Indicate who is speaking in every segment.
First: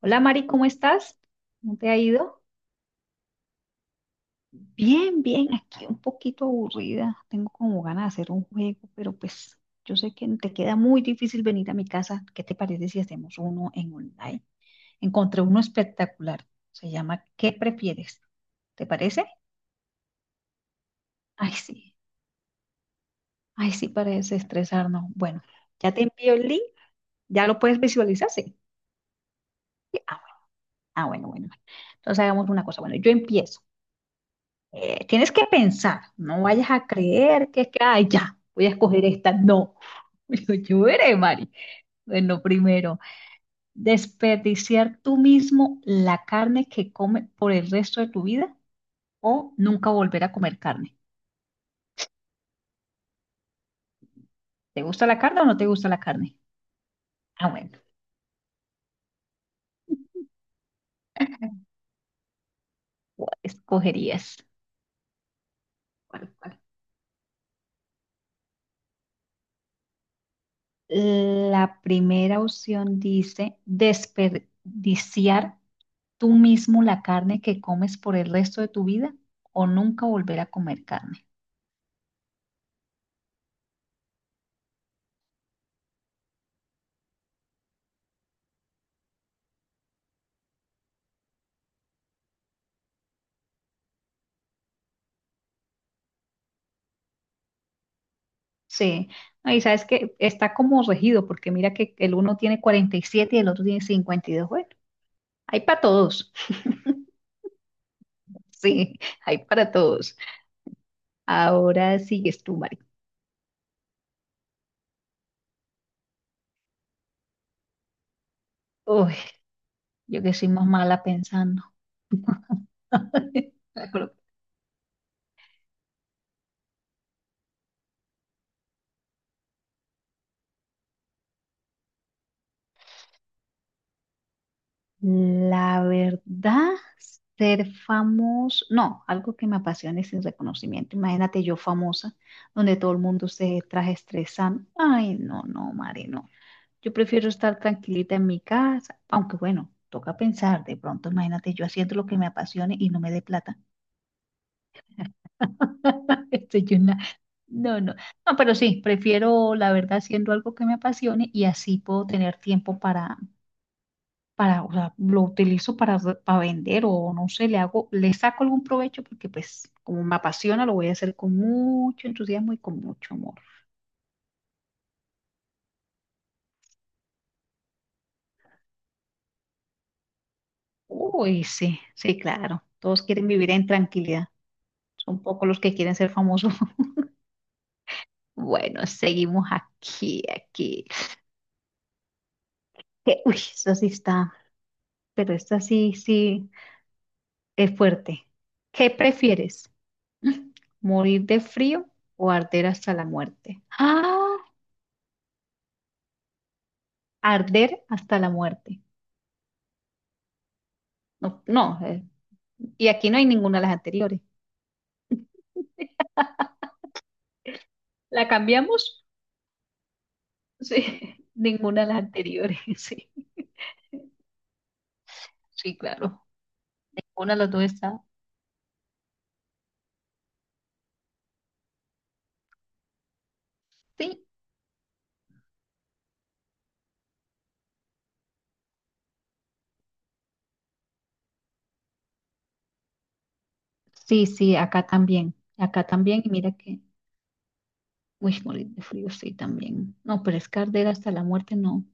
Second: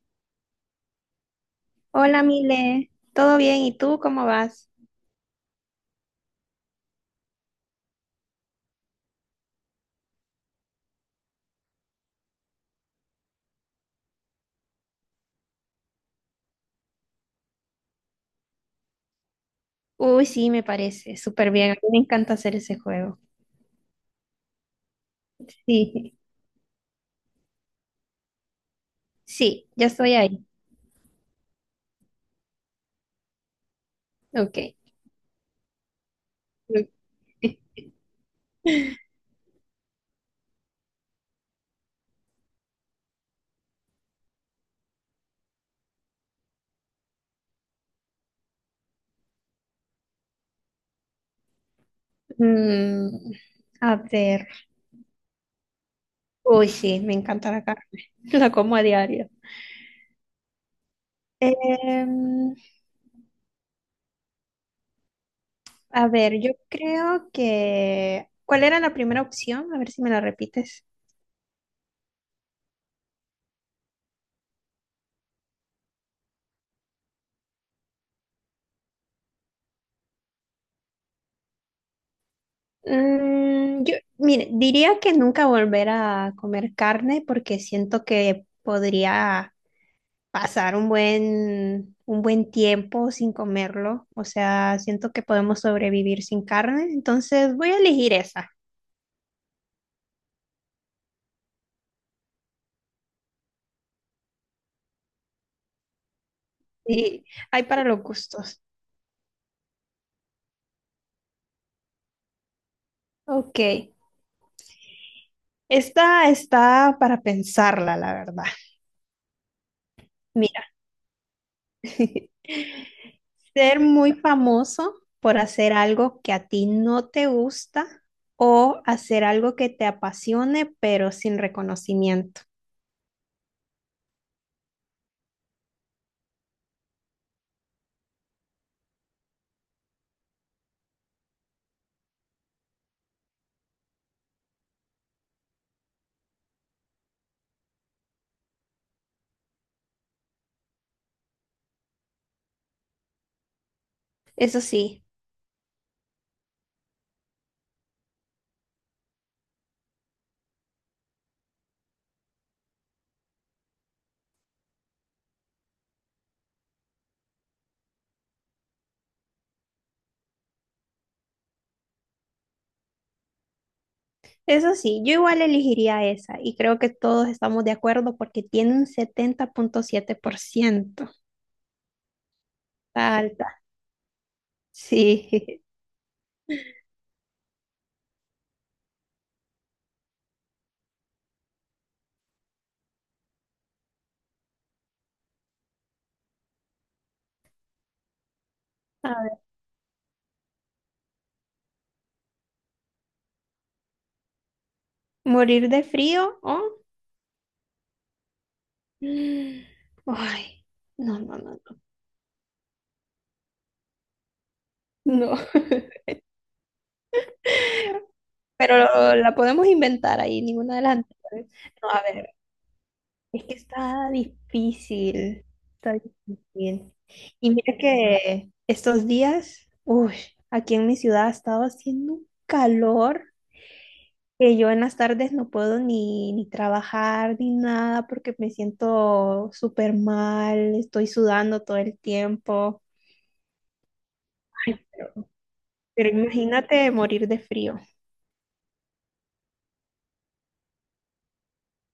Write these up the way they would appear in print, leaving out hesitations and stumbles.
Speaker 1: Hola Mari, ¿cómo estás? ¿Cómo te ha
Speaker 2: Hola,
Speaker 1: ido?
Speaker 2: Mile. ¿Todo bien? ¿Y tú cómo vas?
Speaker 1: Bien, bien, aquí un poquito aburrida. Tengo como ganas de hacer un juego, pero pues yo sé que te queda muy difícil venir a mi casa. ¿Qué te parece si hacemos uno en online? Encontré uno espectacular. Se llama ¿Qué prefieres? ¿Te parece?
Speaker 2: Uy, sí, me parece. Súper
Speaker 1: Ay,
Speaker 2: bien. A mí
Speaker 1: sí.
Speaker 2: me encanta hacer ese juego.
Speaker 1: Ay, sí, para desestresarnos. Bueno, ya te
Speaker 2: Sí,
Speaker 1: envío el link. ¿Ya lo puedes visualizar? Sí.
Speaker 2: sí, ya
Speaker 1: Sí.
Speaker 2: estoy
Speaker 1: Ah, bueno,
Speaker 2: ahí.
Speaker 1: ah, bueno, bueno, bueno. Entonces hagamos una cosa. Bueno, yo empiezo.
Speaker 2: Ok.
Speaker 1: Tienes que pensar, no vayas a
Speaker 2: ok.
Speaker 1: creer que es que, ay, ya, voy a escoger esta. No, yo veré, Mari. Bueno, primero, desperdiciar tú mismo la carne que comes por el resto de tu vida o nunca volver a comer carne.
Speaker 2: Mm, a ver.
Speaker 1: ¿Te gusta la carne o no te gusta la carne?
Speaker 2: Uy, sí, me
Speaker 1: Ah,
Speaker 2: encanta la
Speaker 1: bueno,
Speaker 2: carne. La como a diario. Em,
Speaker 1: ¿cuál escogerías?
Speaker 2: a
Speaker 1: ¿Cuál,
Speaker 2: ver, yo
Speaker 1: cuál?
Speaker 2: creo que... ¿Cuál era la primera opción? A ver si me la repites.
Speaker 1: La primera opción dice desperdiciar tú mismo la carne que comes por el resto de tu vida o nunca volver a comer carne.
Speaker 2: Yo, mire, diría que nunca volver a comer carne porque siento que podría pasar un buen tiempo sin comerlo. O sea, siento que podemos sobrevivir sin carne, entonces voy a elegir esa.
Speaker 1: Sí. No, y sabes que está como regido, porque mira que el uno tiene 47 y el otro tiene 52. Bueno, hay para todos.
Speaker 2: Y hay para los gustos.
Speaker 1: Sí, hay para todos. Ahora sigues tú, Mari.
Speaker 2: Ok, esta está para pensarla, la verdad.
Speaker 1: Uy, yo que soy
Speaker 2: Mira,
Speaker 1: más mala pensando.
Speaker 2: ser muy famoso por hacer algo que a ti no te gusta o hacer algo que te apasione pero sin reconocimiento.
Speaker 1: La verdad, ser famoso, no, algo que me apasione sin reconocimiento. Imagínate yo famosa, donde todo el mundo se traje estresando. Ay, no, no, Mari, no. Yo prefiero estar tranquilita en mi casa, aunque bueno, toca pensar, de pronto imagínate yo haciendo lo que me apasione y no me dé plata.
Speaker 2: Eso sí.
Speaker 1: Estoy una- No, no, no, pero sí, prefiero la verdad haciendo algo que me apasione y así puedo tener tiempo para, o sea, lo utilizo para vender o no sé, le hago, le saco algún provecho porque pues como me apasiona lo voy a hacer con mucho entusiasmo y con mucho amor.
Speaker 2: Eso sí, yo igual elegiría esa y creo que todos estamos de acuerdo porque tiene un 70,7%.
Speaker 1: Uy, sí, sí, claro, todos
Speaker 2: Está
Speaker 1: quieren vivir
Speaker 2: alta.
Speaker 1: en tranquilidad, son pocos los
Speaker 2: Sí.
Speaker 1: que quieren ser famosos. Bueno, seguimos aquí, aquí. Uy, eso sí está, pero esta sí, sí es fuerte. ¿Qué
Speaker 2: A ver,
Speaker 1: prefieres? Mm, ¿Morir de frío o arder hasta la muerte? Ah,
Speaker 2: morir de frío o...
Speaker 1: arder hasta la muerte.
Speaker 2: Mm. Ay, no, no,
Speaker 1: No,
Speaker 2: no, no.
Speaker 1: no, y aquí no hay ninguna de las anteriores.
Speaker 2: No.
Speaker 1: ¿La cambiamos?
Speaker 2: Pero la podemos inventar ahí, ninguna de las
Speaker 1: Sí,
Speaker 2: anteriores.
Speaker 1: ninguna de
Speaker 2: No,
Speaker 1: las
Speaker 2: a ver,
Speaker 1: anteriores, sí.
Speaker 2: es que está difícil.
Speaker 1: Sí,
Speaker 2: Está
Speaker 1: claro.
Speaker 2: difícil.
Speaker 1: Una de
Speaker 2: Y
Speaker 1: las dos
Speaker 2: mira
Speaker 1: está.
Speaker 2: que estos días, uy, aquí en mi ciudad ha estado haciendo un calor
Speaker 1: Sí,
Speaker 2: que yo en las tardes no puedo ni trabajar ni nada porque me siento súper mal, estoy sudando todo el tiempo.
Speaker 1: sí, sí,
Speaker 2: Ay,
Speaker 1: acá también. Acá
Speaker 2: pero
Speaker 1: también, y mira que.
Speaker 2: imagínate morir de frío.
Speaker 1: Uy, morir de frío, sí, también. No, pero es que arder hasta la muerte, no.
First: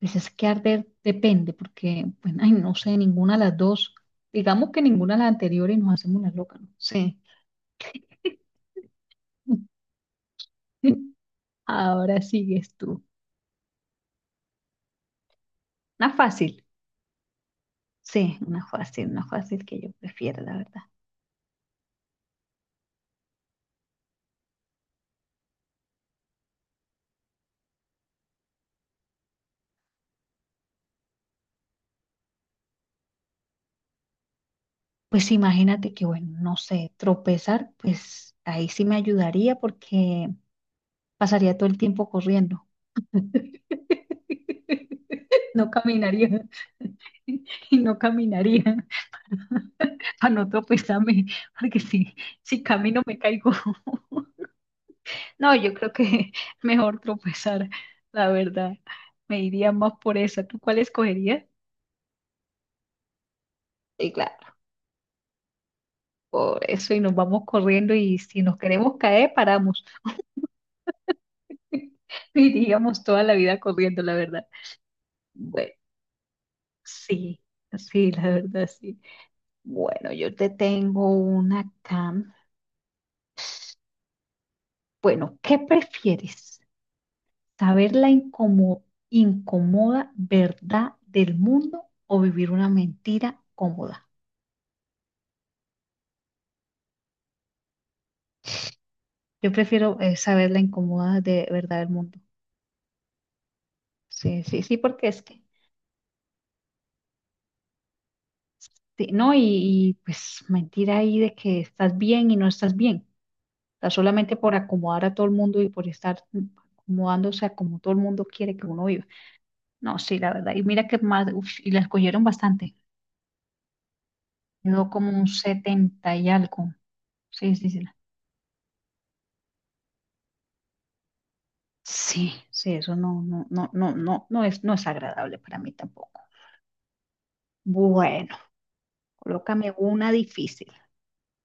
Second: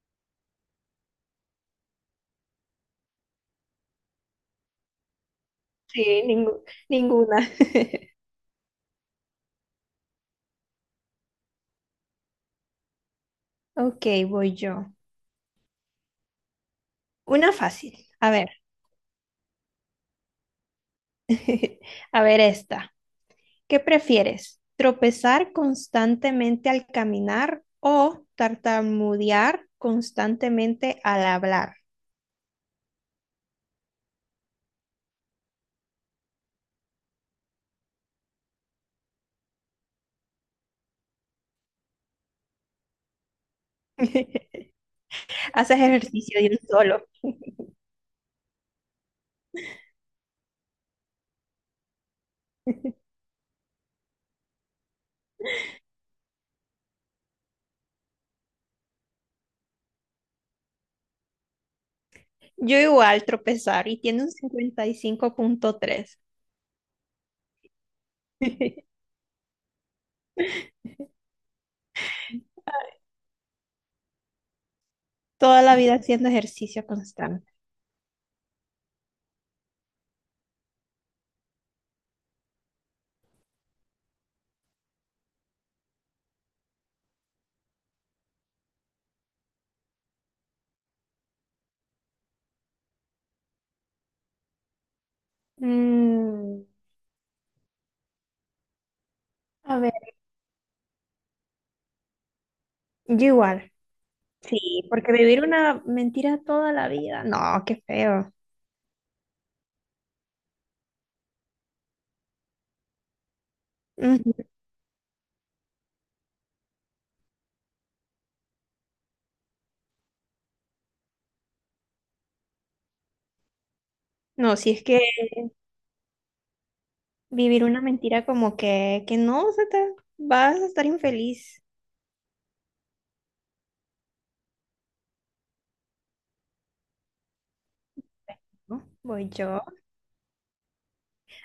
Speaker 1: Pues es que arder depende, porque, bueno, ay, no sé, ninguna de las dos. Digamos que ninguna de las anteriores nos hacemos
Speaker 2: Sí,
Speaker 1: la loca, no sé.
Speaker 2: ninguna.
Speaker 1: Ahora sigues tú.
Speaker 2: Ok, voy yo.
Speaker 1: Una fácil,
Speaker 2: Una fácil. A
Speaker 1: sí,
Speaker 2: ver,
Speaker 1: una fácil que yo prefiero, la verdad.
Speaker 2: a ver esta. ¿Qué prefieres? ¿Tropezar constantemente al caminar o tartamudear constantemente al hablar?
Speaker 1: Pues imagínate que, bueno, no sé, tropezar, pues ahí sí me ayudaría porque pasaría todo el tiempo corriendo. No
Speaker 2: Haces
Speaker 1: caminaría,
Speaker 2: ejercicio de un solo.
Speaker 1: y no caminaría para no tropezarme, porque si camino me caigo. No, yo creo que mejor tropezar, la verdad. Me iría más por esa. ¿Tú cuál escogerías?
Speaker 2: Yo igual tropezar y
Speaker 1: Sí,
Speaker 2: tiene un
Speaker 1: claro,
Speaker 2: 55,3.
Speaker 1: por eso y nos vamos corriendo y si nos queremos caer, paramos. Iríamos toda la vida corriendo, la verdad.
Speaker 2: Toda
Speaker 1: Bueno,
Speaker 2: la vida haciendo ejercicio
Speaker 1: sí,
Speaker 2: constante.
Speaker 1: sí, la verdad, sí. Bueno, yo te tengo una acá. Bueno, ¿qué prefieres? ¿Saber la incomoda verdad del mundo o vivir una mentira cómoda?
Speaker 2: Mm,
Speaker 1: Yo
Speaker 2: a ver,
Speaker 1: prefiero saber la incómoda de verdad del mundo.
Speaker 2: yo igual.
Speaker 1: Sí,
Speaker 2: Sí,
Speaker 1: sí, sí, porque
Speaker 2: porque
Speaker 1: es que,
Speaker 2: vivir una mentira toda la vida, no, qué feo.
Speaker 1: sí, ¿no? Y, pues mentira ahí de que estás bien y no estás bien. O sea, solamente
Speaker 2: Ujú.
Speaker 1: por acomodar a todo el mundo y por estar acomodándose a como todo el mundo quiere que uno viva. No, sí, la verdad. Y mira que más, uf, y la escogieron bastante.
Speaker 2: No, si es
Speaker 1: Quedó
Speaker 2: que
Speaker 1: como un 70 y algo. Sí,
Speaker 2: vivir
Speaker 1: sí,
Speaker 2: una
Speaker 1: sí.
Speaker 2: mentira como que no, se te, vas a estar infeliz.
Speaker 1: Sí, sí, eso no, no, no, no, no, no es, no es agradable para mí tampoco. Bueno,
Speaker 2: ¿No? Voy yo.
Speaker 1: colócame una difícil.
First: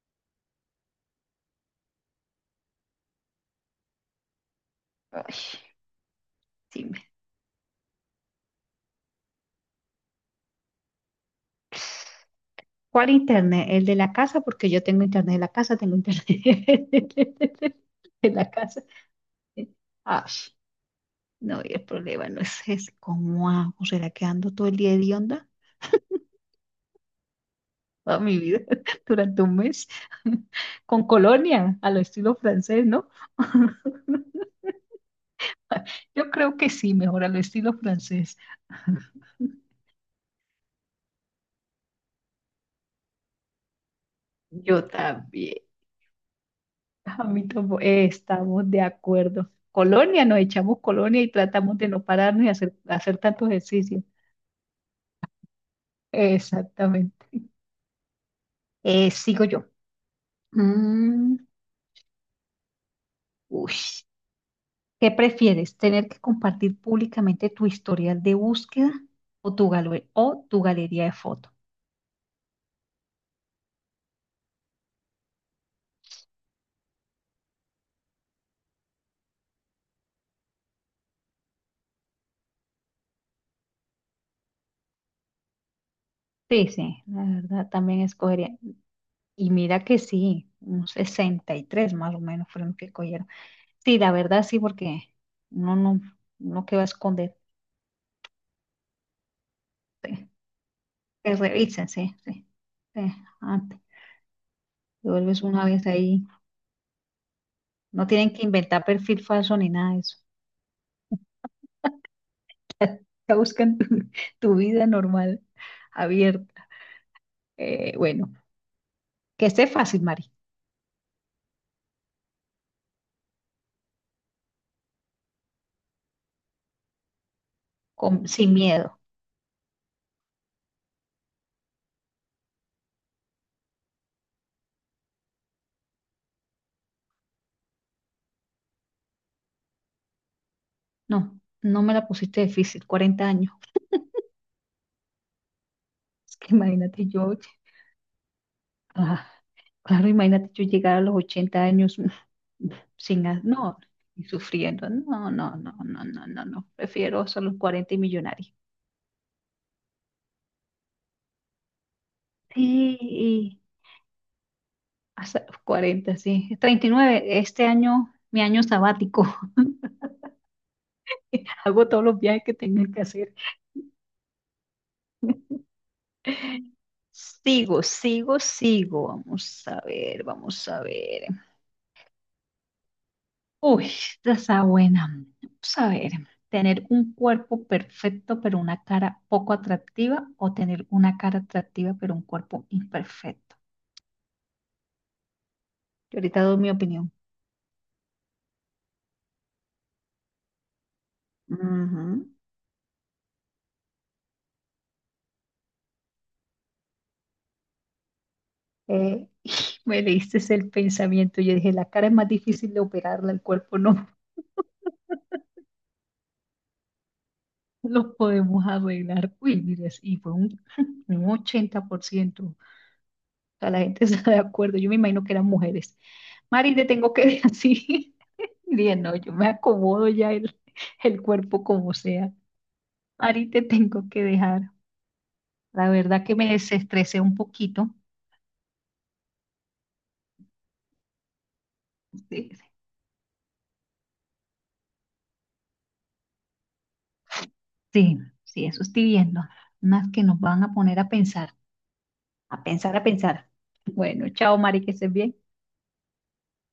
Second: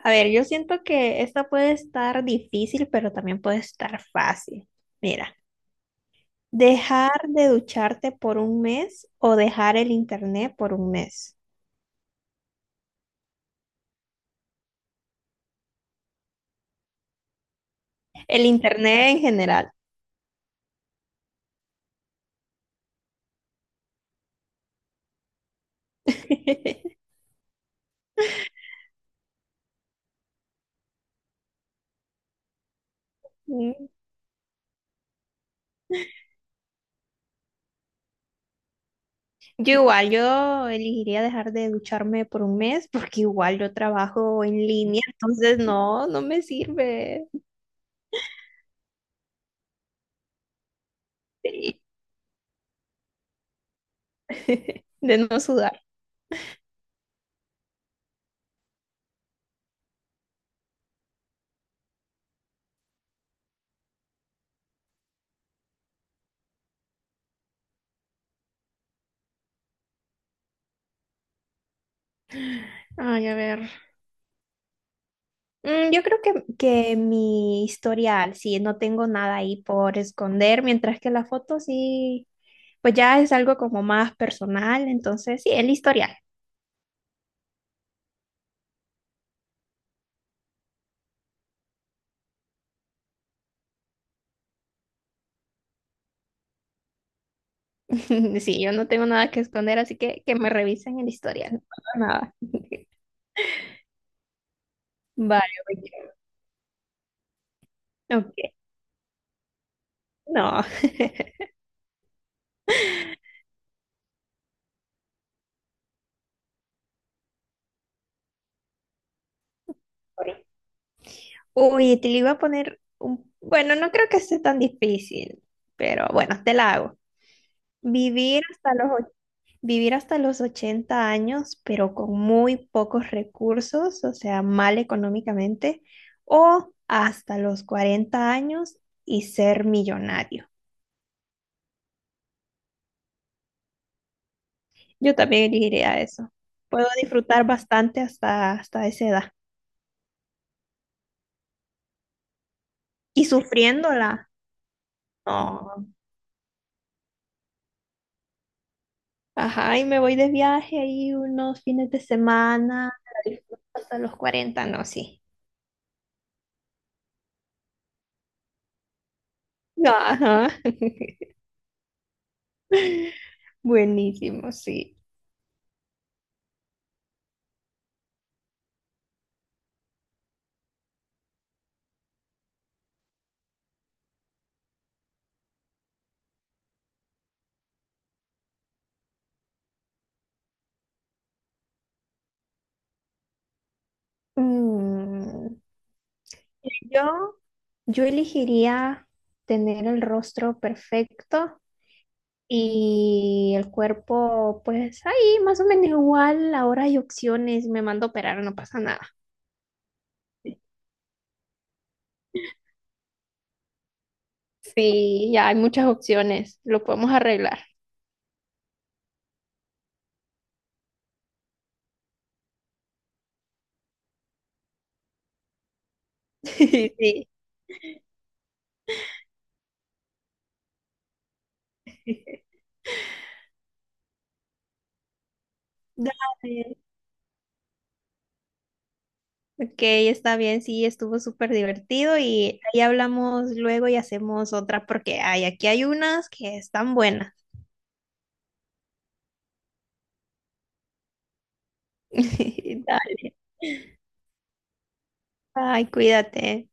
Speaker 2: A ver, yo siento que esta puede estar difícil, pero también puede estar fácil.
Speaker 1: Ay,
Speaker 2: Mira,
Speaker 1: dime.
Speaker 2: dejar de ducharte por un mes o dejar el internet por un mes.
Speaker 1: ¿Cuál internet? ¿El de la casa? Porque yo tengo internet de la casa, tengo internet de
Speaker 2: El
Speaker 1: la casa.
Speaker 2: internet en general.
Speaker 1: Ay, no, y el problema no es ese. ¿Cómo hago? ¿Será que ando todo el día de onda? Toda mi vida durante un mes con colonia a lo estilo francés, ¿no?
Speaker 2: Mm.
Speaker 1: Yo creo que sí, mejor a lo estilo francés.
Speaker 2: Yo igual, yo elegiría dejar de ducharme por un mes porque igual yo trabajo en
Speaker 1: Yo
Speaker 2: línea,
Speaker 1: también.
Speaker 2: entonces no, no me sirve.
Speaker 1: Estamos de acuerdo. Colonia, nos echamos colonia y tratamos
Speaker 2: Sí.
Speaker 1: de no pararnos y hacer, hacer tanto ejercicio.
Speaker 2: De no sudar.
Speaker 1: Exactamente. Sigo yo. Mm, Uy. ¿Qué prefieres? ¿Tener que compartir públicamente tu historial de búsqueda o o tu galería de fotos?
Speaker 2: Ay, a ver. Yo creo que mi historial, sí, no tengo nada ahí por esconder, mientras que la foto sí, pues ya es algo como más personal, entonces sí, el historial.
Speaker 1: Sí, sí, la verdad también escogería. Y mira que sí, un 63 más o menos fueron los que cogieron. Sí, la verdad sí, porque uno no, uno que va a esconder,
Speaker 2: Sí, yo no tengo nada que esconder, así
Speaker 1: te,
Speaker 2: que me revisen el
Speaker 1: te
Speaker 2: historial, no
Speaker 1: revisan,
Speaker 2: pasa
Speaker 1: sí,
Speaker 2: nada.
Speaker 1: sí, sí, antes, te vuelves
Speaker 2: Vale,
Speaker 1: una vez ahí. No
Speaker 2: ok,
Speaker 1: tienen que
Speaker 2: ok,
Speaker 1: inventar perfil falso ni nada de eso.
Speaker 2: no.
Speaker 1: Te buscan tu vida normal, abierta. Bueno, que esté fácil, Mari,
Speaker 2: Uy, te lo iba a poner un... Bueno, no creo que esté tan difícil, pero bueno, te la hago. Vivir
Speaker 1: sin
Speaker 2: hasta los,
Speaker 1: miedo.
Speaker 2: och- vivir hasta los 80 años, pero con muy pocos recursos, o sea, mal económicamente, o hasta los 40 años y ser millonario.
Speaker 1: No, no me la pusiste difícil, 40 años.
Speaker 2: Yo también elegiría eso.
Speaker 1: Es que
Speaker 2: Puedo
Speaker 1: imagínate yo.
Speaker 2: disfrutar bastante hasta esa edad.
Speaker 1: Ah, claro, imagínate yo llegar a los 80 años
Speaker 2: Y
Speaker 1: sin, ha- no, y
Speaker 2: sufriéndola.
Speaker 1: sufriendo. No, no, no,
Speaker 2: No.
Speaker 1: no, no, no, no. Prefiero solo los 40 y millonarios.
Speaker 2: Ajá, y me voy de viaje ahí unos fines de semana,
Speaker 1: Sí,
Speaker 2: la
Speaker 1: y
Speaker 2: disfruto hasta los cuarenta no, sí.
Speaker 1: hasta los 40 sí. 39 este año, mi año sabático.
Speaker 2: Ajá.
Speaker 1: Hago todos los viajes que tengo que hacer.
Speaker 2: Buenísimo, sí.
Speaker 1: Sigo, sigo, sigo. Vamos a ver, vamos a ver. Uy, esta está buena. Vamos a ver, tener un cuerpo perfecto pero una cara poco atractiva o tener una cara atractiva pero un cuerpo imperfecto.
Speaker 2: Mm.
Speaker 1: Yo ahorita doy mi opinión.
Speaker 2: Yo, yo elegiría tener el rostro perfecto
Speaker 1: Ujú.
Speaker 2: y el cuerpo, pues ahí más o menos igual. Ahora hay opciones, me mando a operar, no pasa nada.
Speaker 1: Eh, Me leíste el pensamiento. Yo dije, la cara es más difícil de operarla, el cuerpo no
Speaker 2: Sí, ya hay muchas opciones, lo podemos arreglar.
Speaker 1: lo podemos arreglar. Uy, mira, y fue un, un 80%. Sea, la gente está de acuerdo. Yo me imagino que eran mujeres. Mari, te tengo que
Speaker 2: Sí.
Speaker 1: ver así. Y dije, no, yo me acomodo ya el cuerpo como sea. Mari, te tengo que dejar. La verdad que me
Speaker 2: Dale.
Speaker 1: desestresé un poquito.
Speaker 2: Ok, está bien, sí, estuvo súper divertido
Speaker 1: Sí,
Speaker 2: y ahí hablamos luego y hacemos otra porque hay, aquí hay unas que están buenas.
Speaker 1: sí, sí, eso estoy viendo. Más que nos van a poner a pensar, a pensar, a
Speaker 2: Dale.
Speaker 1: pensar. Bueno, chao, Mari, que estés bien.
Speaker 2: Ay, cuídate.